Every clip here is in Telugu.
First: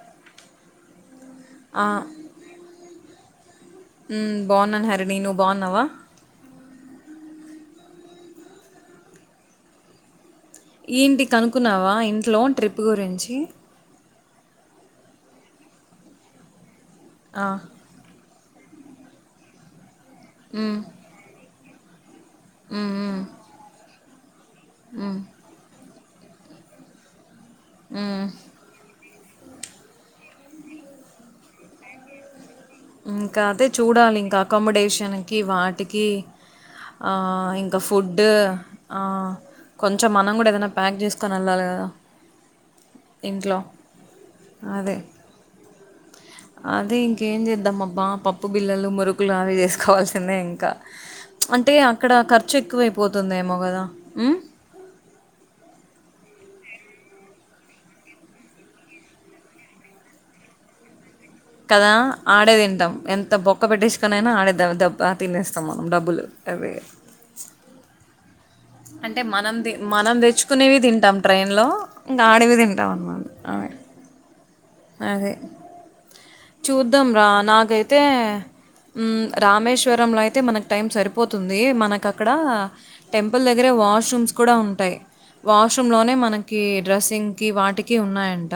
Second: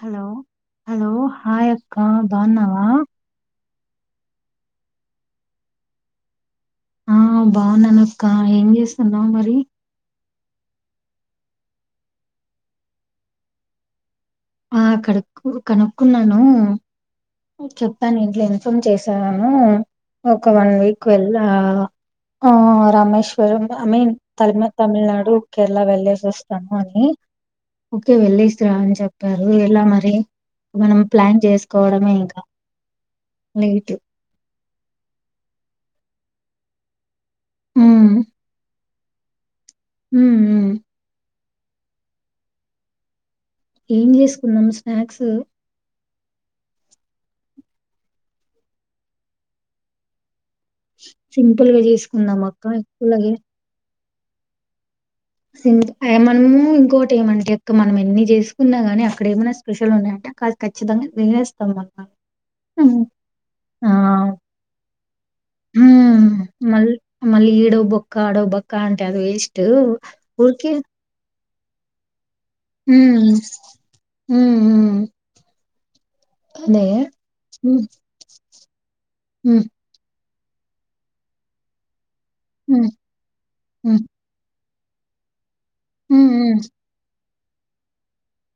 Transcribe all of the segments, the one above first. హలో హలో హాయ్ అక్క బాన్నావా మ్ బాన్నాను హరినీ నువు బాన్నావా ఆ బావున్నాను అక్క ఏం చేస్తున్నావు మరి ఏంటి కనుకున్నావా ఇంట్లో ట్రిప్ గురించి ఆ కనుక్ కు కనుక్కున్నాను ఆ! చెప్పాలే ఇంట్లు ఎం తుం చేశాను ఒక వన్ హ్మ్. వీక్ వెళ్ళా ఆ హ్మ్. హ్మ్. రామేశ్వరం అమే తమే తమిళనాడు కేరళ వెళ్ళ తెస్తాము అని ఓకే హ్మ్. వెళ్ళిసి ర అని చెప్ప తరు ఎలా మరి మనం ప్లాన్ చేసుకోవడమేయి ఇంకా అదే చూడాలి ఇంకా అకామిడేషన్కి వాటికి ఆ ఇంకా ఉమ్ ఫుడ్ ఆ కొంచం మనం ఉమ్ కూడా ఉమ్ ఏదైనా ప్లాంక్ చేసుకుని [unintelligible] ఏం జెసుకుందాం స్నాక్సు. అది ఇంకేం చేద్దాం అబ్బా పప్పు బిల్లలు మురుకులు అవి చేసుకోవాల్సిందే. కా చ్ సింపుల్ అంటే గా అక్కడ చేసుకుందాం ఖర్చు అక్క ఎక్కువలాగే ఎక్కువైపోతుందేమో గద. హ్ం. సిమట్ మనము ఇంకోటి ఏమంటే అక్క మనం ఎన్ని చేసుకున్నా గాని అక్కడ ఏమైనా స్పెషల్ ఉన్నాయంటే కాలి ఖచ్చితంగా. తినేస్తాం కదా మనం ఆడే తింటాం హ్మ్. ఎంత బొక్క ఆ పెట్టేసుకోనైన ఆడేదాబ్బ దబ్బ. హ్మ్ మల్ మళ్లి ఈడొ బొక్క ఆడో బక్. క అంటే అది వేస్టు ఉరికె. ట్రేన్ లో. హ్మ్ హ్మ్. అదే. అదే చూద్దాం రా హ్మ్ నాకైతే ఉమ్ హ్మ్ రామేశ్వరంలో అయి. అయితే మనకు టైం సరిపోతుంది మనక్. కక్కడ హ్మ్ టెంపుల్ దగ్గర హ్మ్ వాష్రూమ్స్ కూడా ఉ. టై. వాష్రూమ్ లోనే హ్మ్ హ్మ్ మనకి డ్రెస్సింగ్. కి వాటికి ఉన్నాయంట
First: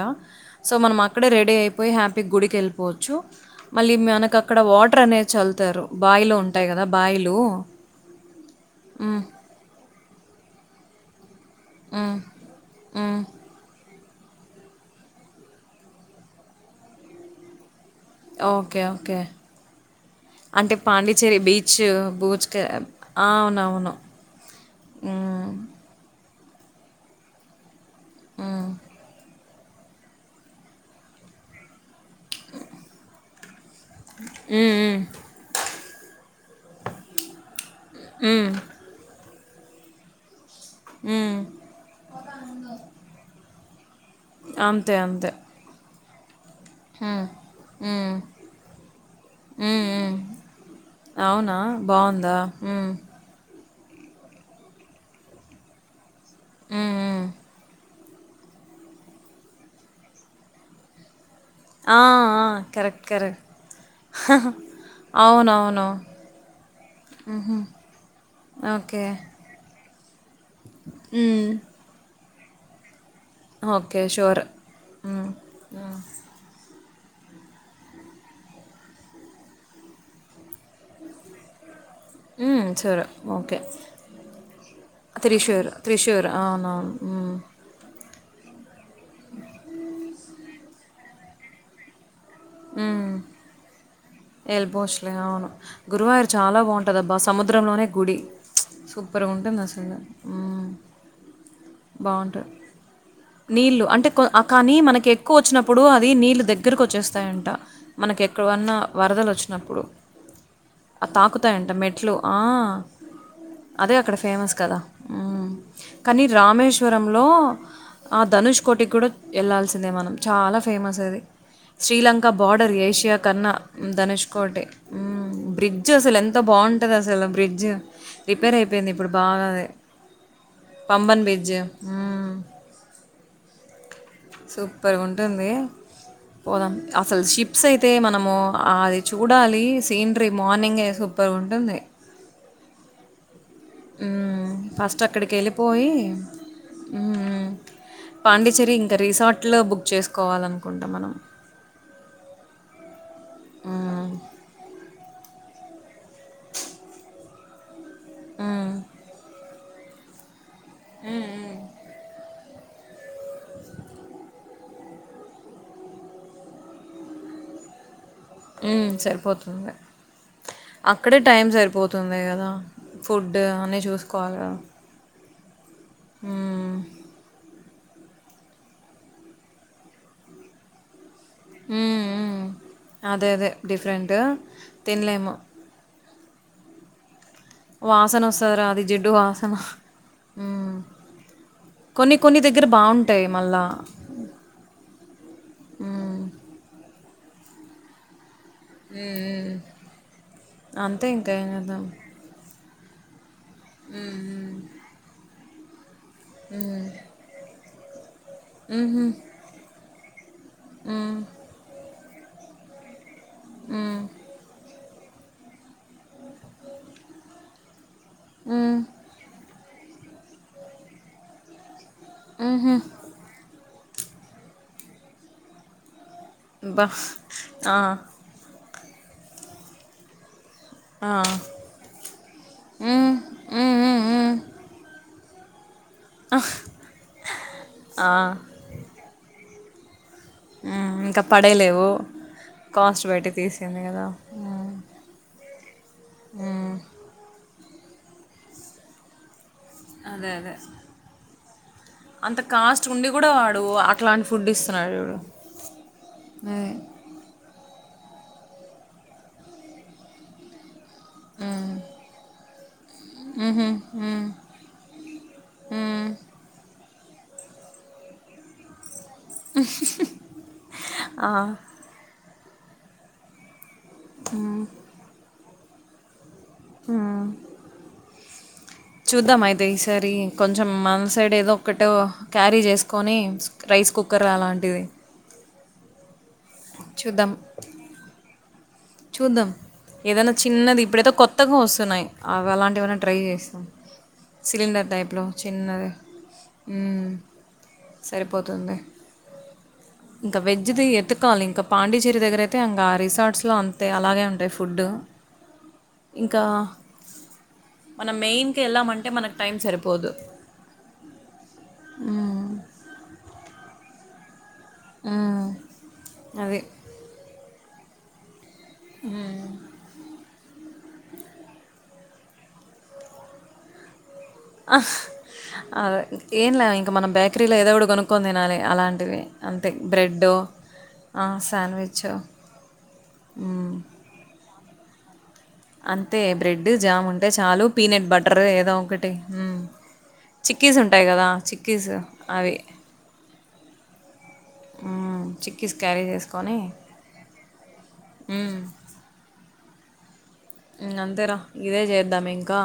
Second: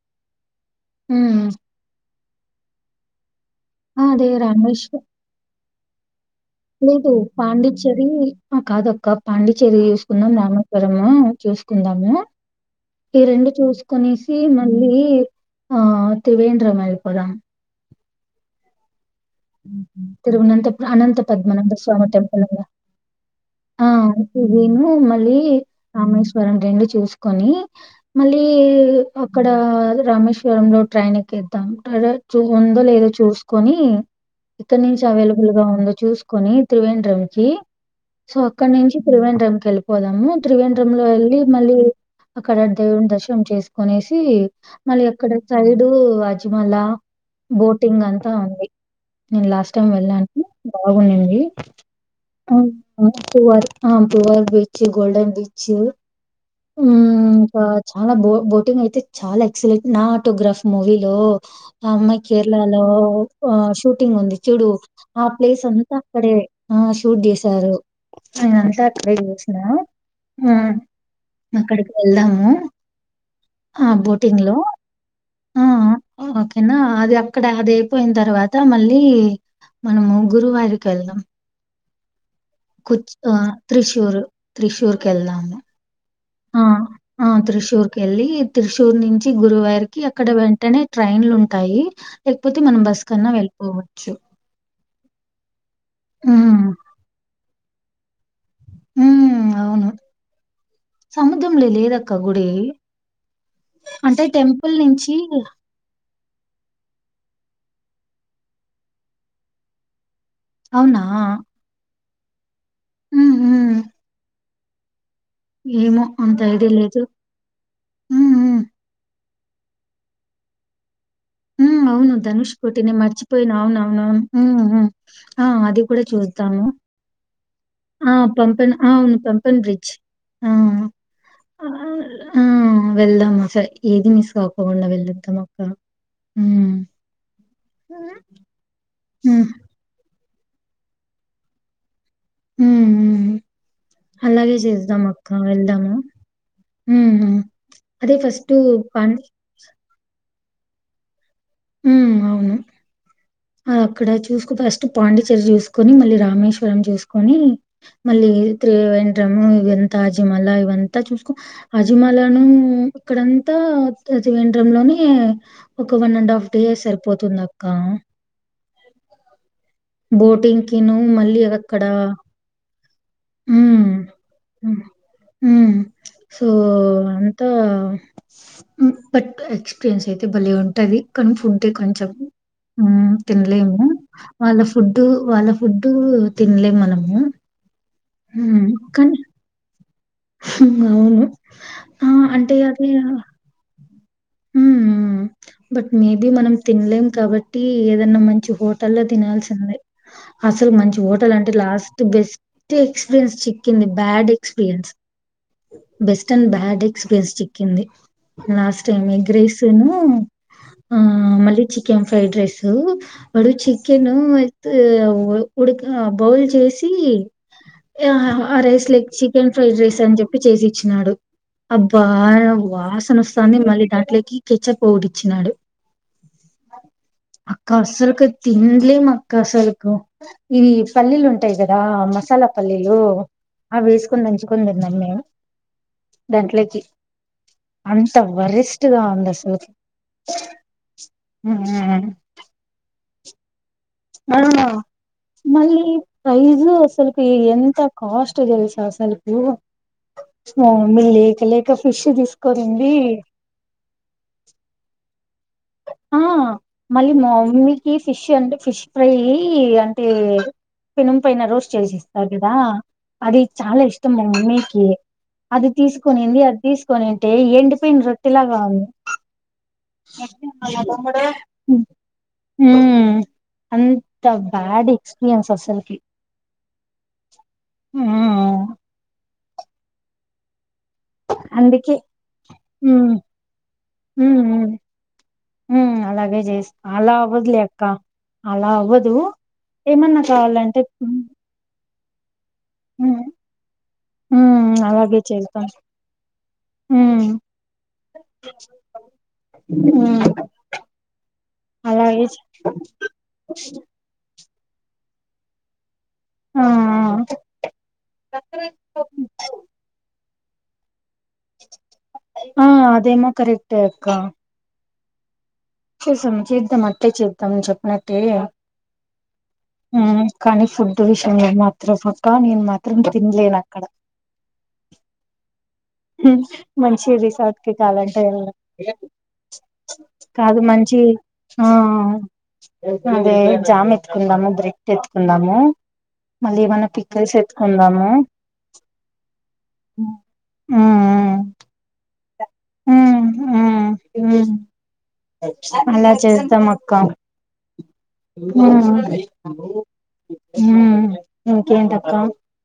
సో మనం మ. ఇక్కడె హ్మ్. రెడీఐపోయి హ్యా. పిగ్ గుడికెళ్ళిపోవచ్చు. మళ్ళీ అదే మెనక అక్కడ వాటర్ రామేశ్వరం అనేది చల్తారు. బాయిలోన్. లేదు పాండిచేర్రీ అ కాదక్క హ్మ్. పాండిచేర్రి చూసుకుందాం రామాపురమూ. చూసుకుందామూ హ్మ్. ఈ హ్మ్. రెండు చూస్. కనిసి మళ్ళీ ఆ త్రివేంద్రం ఎళ్ళిపోదాం. Okay okay. అంటే తిరుగునంతపు అనంత పాండిచ్చేరి పద్మ నంద బీచ్, స్వామి టెంపుల్ బూచ్‌కే ఆ అవునవును. నేను మళ్ళీ హ్మ్. రామేశ్వ. మనం రెండు చూసుకొని. మళ్ళీ హ్మ్. ఒ. ఇక్కడ రమేశ్వరం లో ట్రైన్ ఎక్కేదాం టాడ ఉందొ లేదో చూసుకోనీ. హ్మ్. ఇక్కడ హ్మ్. నుంచి అవైలబుల్ గా ఉందో చూసుకొని త్రివేంద్రం కి సో హ్మ్. అక్కడ నుంచి త్రివేంద్రం వెళ్ళిపోదమూ. త్రివేంద్ర లో హ్మ్. ఎళ్ళి మళ్ళీ అక్కడ దేవుడిని దర్శనం చేసు. కొనేసీ అంతే. మళ్ళీ అంతే. అక్కడ సైడూ. మజిమల హ్మ్. బోటింగ్ హ్మ్. అంతా ఉంది నేను లాస్ట్ హ్మ్. టైం హ్మ్. వెళ్ళాను బాగుంది అవునా? బావుందా? హ్మ్. పువర్ బీచ్ గోల్డన్ బీచ్ ఉ హ్మ్. హ్మ్. బ చాలా బో బోటింగ్ అయితే చాలా ఎక్సలెంట్ నా ఆటోగ్రాఫ్ మూవీలో ఆ! అమ్మా ఆ! కేరళలో కరెక్ట్. కరెక్ట్. ఆ ఉంది చూడు ఆ ప్లేస్ అవునవును. అంతా అక్కడే ఆ షూట్ చేసారు నేన అంతా ఓకే. అక్కడే చూసిన ఆ హ్మ్. మక్కడకి వే ఆ ఆ ఓకే. Boating sure. లో హ్మ్. హ్మ్. ఓకేనా అది అక్కడ అది అయిపోయిన తర్వాత అంత మళ్ళీ మనము గురువారికి వెళ్దాం హ్మ్. షూర్. కుచ్ ఓకే. త్రిశూర్ త్రిశూర్కి వెళ్దాము 'త్రిశూర్'. 'త్రిశూర్' అవునవును మ్ కెళ్ళి త్రి చూరు నుంచి గురువారి క అక్కడ వెంటనే ట్రైన్లు ఉంటాయి లేకపోతే మనం బస్సు హ్మ్. కన్నా వెళ్ళిపోవాలి ఎల్బోస్లే అవును గురువార్ చాలా హ్మ్. బాగుంటా అబ్బ సముద్ర సద్రంలోనే గుడి సూపర్గా హ్మ్. ఉంటుంది అవును. అసలు సముద్రంలో లేదక్క బాగుంటంది గుడి. నీళ్లు అంటే కొ టెంపుల్ కానీ మన నుంచి ఎక్కువ వచ్చినప్పుడు అది నీళ్ దగ్గరకు వచ్చేస్తాయంట మనకు ఎక్కడవన్నా వరదలు వచ్చినప్పుడు అవునా? ఆ తాకుతాయ్ అంట మే ఇట్లు ఆ హ్మ్. హ్మ్. అదే అక్కడ ఫేమస్ కద ఏమో అ రామేశ్వరంలో ఆ హ్మ్. ధనుష్ కోటి కూడా వెళ్లాాల్సిందే మనం చాలా ఫేమస్ అది అవును శ్రీలంక ధనుష్ బార్డర్ పోటీటి నేను ఏషియా కన్నా మర్చిపోయిను అవున ధనుష్ కోటి అవునువును ఆ అది బ్రిడ్జ్ కూడా అసలు ఎంత చూద్దాను బాగుంటుంది అసలు బ్రిడ్జ్ ఆ రిపేర్ పంపణ అయిపోయింది ఇప్పుడు అవును బాగా పంపన్ అది బ్రిడ్జ్ ఆ పంబన్ బ్రిడ్జ్ ఆ వెళ్దామా సరె ఏది తప్పకుండా సూపర్గా వెళ్ళద్దాం ఉంటుంది మక్క పోదాం అసలు షిప్స్ అయితే మనము ఆ హ్మ్. చూడాలి సీన్ డీ మార్నింగ్రా సూపర్ ఉంటుంది హ హ్మ్. అలాగే ఫస్ట్ చేద్దాం అక్క అక్కడికెళ్ళిపోయి వెళ్దాము అదే ఫస్ట్ రిసార్ట్లు బుక్ చేసు కావాలనుకుంటా మనం ఉ అవును అ అక్కడ హ్మ్. చూసుకో ఫస్ట్ పాండిచ్చేరి చూసుకో చూసుకొని మళ్ళీ రామేశ్వరం చూసుకొని మళ్డీ హ్మ్. త్రివేండ్రమ్ ఎంతాజిమలా బనా చూసుకు అజ మాల హ్మ్ ఇక్కడంతా తాజ్వండ్రంలోనే ఒక వన్ అండ్ హాఫ్ టే సరిపోతుంది అక్క హ్మ్. సరిపోతుంది. బోటింగ్కి ను అక్కడే మళ్ళీ టైం అక్కడ సరిపోతుంది గదా! ఫుడ్ అన్నీ మ్మ్ చూసుకోవాలి గదా! మ్మ్ ప్చ్ సో హ్మ్. అంతా మ్ బట్ ఎక్స్పీరియన్స్ అయితే భలే ఉంటది. క్క ఫుడ్రే హ్మ్. కొంచెం హ్మ్. అదే. అదే. తినలేము డిఫరెంట్ వాళ్ళ ఫుడ్ తినలేము. వాళ్ళ ఫుడ్ టు తినలే మనము వాసన వస్తుంది రా అది జిడ్డు వాసన హ్మ్. అవునవును ఆ అంటే అది ఆ బట్ హ్మ్. హ్మ్. మేది మనం తినలేం కాబట్టి ఏదన్నా మంచీ హోటల్ల్లో హ్మ్. తినాల్సిందే అసలు మంచి అంతే ఇంకా హోటల్ ఏం అంటే చేద్దాం లాస్ట్ బెస్ట్ టీ ఎక్స్పీరియన్స్ చిక్ కింది bad experience best and bad experience చిక్కింది. హలో ఉహూ, ఎగ్ రైస్ ను ఉమ్, మళ్ళీ చి కెన్ ఫ్రైడ్ రైస్ వాడు ఉమ్, చికెేను ఎగ్ ఉడిక బౌల్ చేసి ఆ ఆ ఉమ్, రైస్ లే కి చికెన్ ఫ్రైడ్ రైస్ అని చెప్పి చేసి ఇచ్చినాడు అబ్బా ఉహూ, వాసన వస్తాంది మళ్ళీ దాంట్లోకి కెచ్చపోడిచ్చినాడు బా హా లే మక్కసలుకు ఇవి ఆ, పల్లీలు ఉంటాయి కదా మసాలా పల్లీలు ఉమ్, ఉమ్, అవి ఉమ్, వేసుకొని ఉమ్, దంచుకొని తిన్నాం మేము ఆహ్, దాంట్లోకి ఆ, అంత వరి గా ఉంది అసలుకి హు ఇంకా పడేలేవు కాస్ట్ బయటి తేస్ కెన్ ది కదా ఆ! మళ్ళీ రైజ్ ఉమ్, అసలు కి ఏం ఎంత కాస్ట్ తెలుసా అసలుకు అదే అదే మా మమ్మీ లేక లేక ఫిష్ అంత కాస్ట్ తీసుకొనింది ఉండి కూడా వాడు అట్లాంటి ఫుడ్ ఇస్తున్నాడు చూడు ఆ అదే మళ్ళీ మామ్మీకి ఫిష్ అంటే ఫిష్ ఫ్రై యి అంటే పెనం పైన ఉమ్, రోస్ట్ చేసి ఇస్తారు దా అది ఉహూ, చాలా ఇష్టం ఉమ్, మా మమ్మీకి అది ఉమ్, తీసుకునింది అది తీస్ కనింటే ఎండిపోయిన రొట్టెలాగా ఉంది అ [unintelligible] హూ హ్మ్ అంత బ్యాడ్ ఎక్స్పీరియన్స్ అస్ సల్ కి ఆ మ్మ్ అర్దమ అయితే ఈ సారి కొంచ కొంచెం మన సైడ్ ఏదో ఒకటో అందుకే క్యారీ మ్మ్ చేసుకొని రైస్ కుక్కర్ అలాంటిది హ అలాగే అలా చూద్దాం అవద్ లే అక్క అలా అవద్ చూద్దాం ఏదనా చిన్నది ఇప్పుడ ఏదో హ్మ్ కొత్తగా వస్తుం సన్నాైన్ అవి అలాంటివన్నా ట్రై హ్మ్ చేస్తాం హ్మ్ సిలిండర్ అలాగే టైప్లో చేద్దాం. చిన్నది హ్మ్ సరిపోతుంది ఇంకా హ్మ్ వెజ్ది ఎతుకవాలి ఇంకా పాండిచ్చేరి అలాగే దగ్గర చే అయితే ఇంకా ఆ రిసార్ట్స్లో అంత అలాగే ఉంటాయి ఫుడ్డు ఇంకా ఆ మనం మెయిన్కి వెళ్ళామంటే మనకు టైం సరిపోదు మ్మ్. ఆ అదేమ కరెక్ట అక్క ఆ చేసాం చేద్దాం అట్టే చేద్దాంని చెప్పు నత్తే ఆకానీ ఫుడ్ విషయంలో మాత్రం పక్క నేను మాత్రం తినలేను అక్కడ ఆహ్ మంచి రిసార్ట్ కి ఒకటి కాాలంటే కొనుక్కొని తినాలి అలాంటివి అంతే బ్రెడ్ కాదు మంచి ఆ శాండ్విచ్ అదే మ్మ్. జామ్ ఎత్తుకుందాము బ్రెడ్డ్ టేచ్ అంతే బ్రెడ్ జామ్ ఉంటే పిక్కిల్స్ చాలు ఎత్తుకుందాము పీనేట్ బటర్ ఏదో ఒకటి చిక్కీస్ ఉంటాయి కదా చిక్కీస్ అవిే హ ఆ మ్మ్. చిక్కీస్ ఆ క్యారీ అలా చేసుకొని చేస్తాం అక్క మ్మ్. హ్మ్ అంతేరా ఇదే చేద్దాం ఇంకా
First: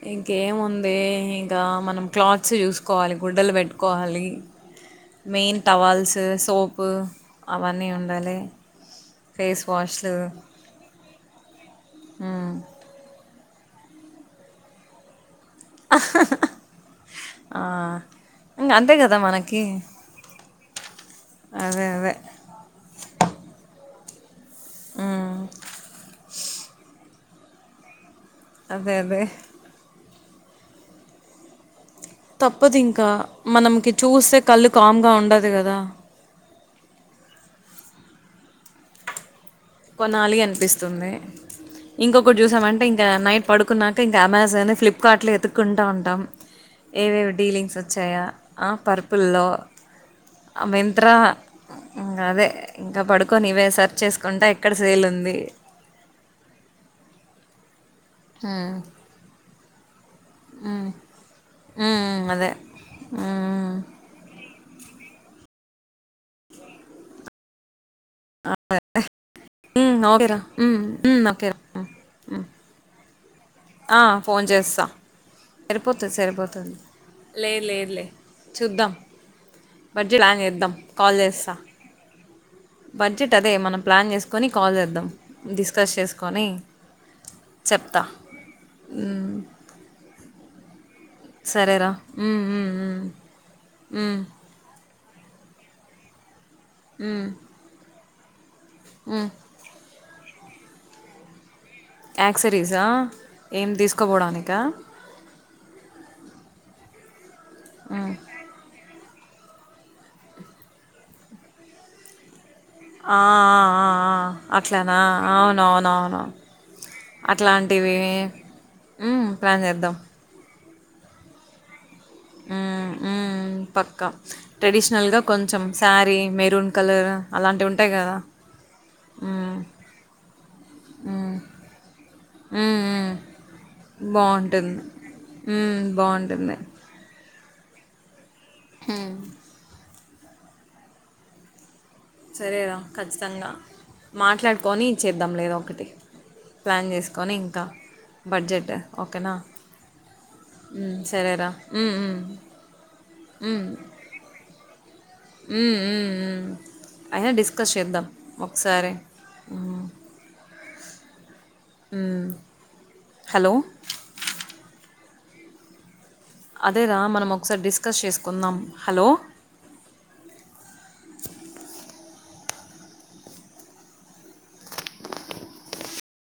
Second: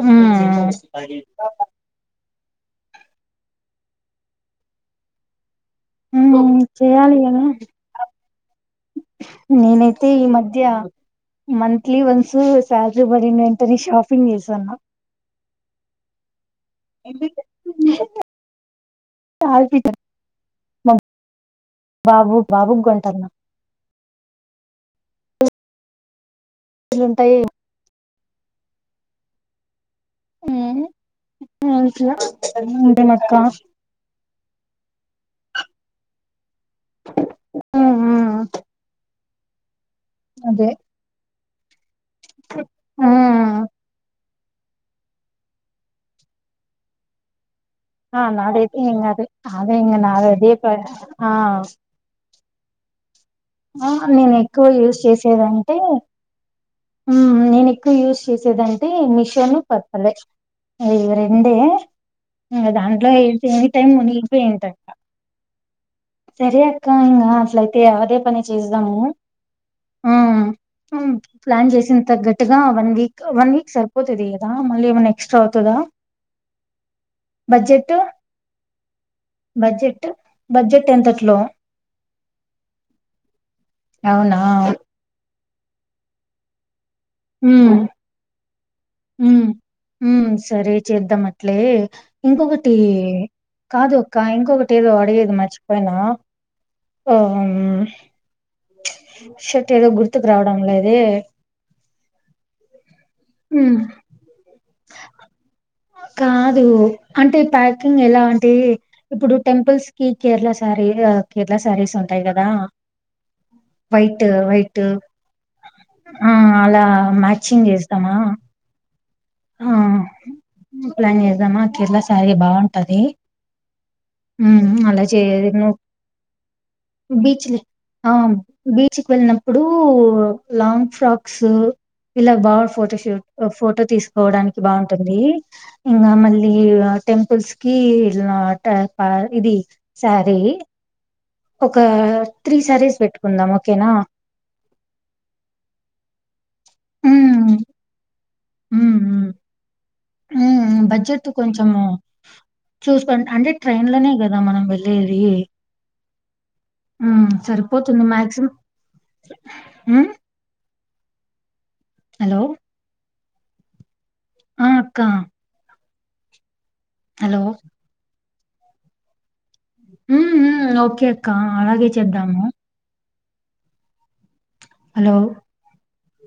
ఉమ్ ఇంకేముంది ఇంకా మనం క్లాత్ ఉస్సు చూసుకోవాలి గుడ్డలు పెట్టుకోవాలి మెయిన్ టవాల్స్ ఉమ్ సోపు చేయాలి కదా అవన్నీ ఉండాలి ఫేస్ నేనైతే వాష్లు ఈ మధ్య మంత్లీ వన్ సు మ్మ్. స్వాల్ రి ఇ ఎంటర షాపింగ్ చేసాన్న ఆహహ ఆఇంకా అంతే కదా మనకి మా అదే అదే బాబు బాబుకి కొంటన్న హ్మ్ లుంటాయి అదే అదే హ్మ్ [unintelligible] తప్పదు ఇంకా మనంకి చూస్తే కళ్ళు కామ్ గా ఉండదు. అదే కదా హమ్ కొనాలి అనిపిస్తుంది ఇంకొకటి చూసామంటే ఇంకా నైట్ మ్మ్ పడుకున్నాక ఇం కెమెరాస్ అది ఫ్లిప్కార్ట్ లో ఎతుక్కుంటా ఉంటాం ఏవేవి డీలింగ్స్ ఆ వచ్చాయా నాది అది ఏం కాదు పర్పుల్లో అదే ఇంగ నాదే మింత్రా ఆ ఇంక అదే ఇంకా పడు కొనివే సర్చ్ చేసుకుంటా ఎక్కడ యూసు సేల్ ఉంది చేసేదంటే మ్ నేను యూజ్ ఉమ్ చేసేదింటే మిషన్ అదే ఇవి రెండే ఉమ్, అదే దాంట్లో ఎనీ ఉమ్ టైమ్ మునిగిపోయి ఉంటాయి సరే అక్క ఇంగ అసల అతే అదే పని చేదాము ఉమ్, ఓకేరా ఉమ్, ఉమ్, ఓకేరా ప్లాన్ ఉమ్. చేసిన తగ్గట్టుగా ఉంది ఫోన్ చేస్తా ఎక్స్ట్రా అవుతదా సరిపోతుంది సరిపోతుంది లేదు లేదు బడ్జెట్ లే చూద్దాం బడ్జెట్ లా చేద్దాం బడ్జెట్ కాల్ ఎంతట్లో చేస్తా బడ్జెట్ అదే మనం ప్లాన్ అవునా చేసుకొని కాల్ చేద్దాం డిస్కస్ చేసుకొని చెత్త హమ్ సరే చేద్దాం అట్లే సరేరా ఉమ్, ఉమ్, ఇంకొకటి ఉమ్. కాదు అక్క ఉమ్, ఇంకొకటి ఏదో మ్ ఉమ్. షట్ ఏదో గుర్తు గుర్తుకు రావడం లేదే ఆక్సరీసా ఏం హ్మ్. తీసుకోపోవడానిక కాదు అంటే ప్యాకింగ్ ఎలాంటి ఇప్పుడు టెంపుల్స్ కి కేరళ శారీ కేరళ శారీస్ ఉంటాయి కదా ఆ ఆ ఆ అట్లనా అవునవునవును ఆ! అలా మ్యాచింగ్ అట్లాంటివి జేస్తామా? మ్ ప్లాన్ చేద్దాం మ్ ప్లాన్ చేద్దామా [unintelligible] సరే ఉమ్, బాగుంటది ఉమ్, పక్కా మ్ అలా ట్రెడిషనల్గా చేయదు కొంచెం నువ్ శారీ మెరూన్ కలర్ బీచ్ అలాంటివి ఉంటాయి కదా బీచ్కి ఉమ్, వెళ్ళినప్పుడు లాంగ్ ఫ్రాక్స్ ఇలా బాగా ఉమ్, ఉమ్. ఫోటోషూట్ ఫోటో తీసుకు పోవడానికి బాగుంటుంది ఉమ్, ఇంకా మళ్ళీ బాగుంటుంది టెంపుల్స్ కీ నాట ఇది సరే సరేదా పెట్టుకుందాం ఖచ్చితంగా ఓకేనా? మాట్లాడుకొని చేద్దాం లేద ఒకటి ప్లాన్ చేసుకొని హ్మ్. ఇంకా బడ్జెట్ ఓకేనా మ్ మ్ ఉమ్, బడ్జెట్ సరేరా కొంచెము ఉమ్, ఉమ్. చూసుకోండి అంటే ట్రైన్ లోనే కదా మనం వెళ్ళి హ్మ్. అయినా డిస్కస్ చేద్దాం సరిపోతుంది మాక్సిమం ఒకసారి హ్మ్. మ్ హలో! హలో ఆ అక్క అదే రా మనం హలో! ఒకసారి డిస్కస్ చేసుక కొన్నాం హలో మ్ మ్ ఓకే అక్క అలాగే చేద్దాము హలో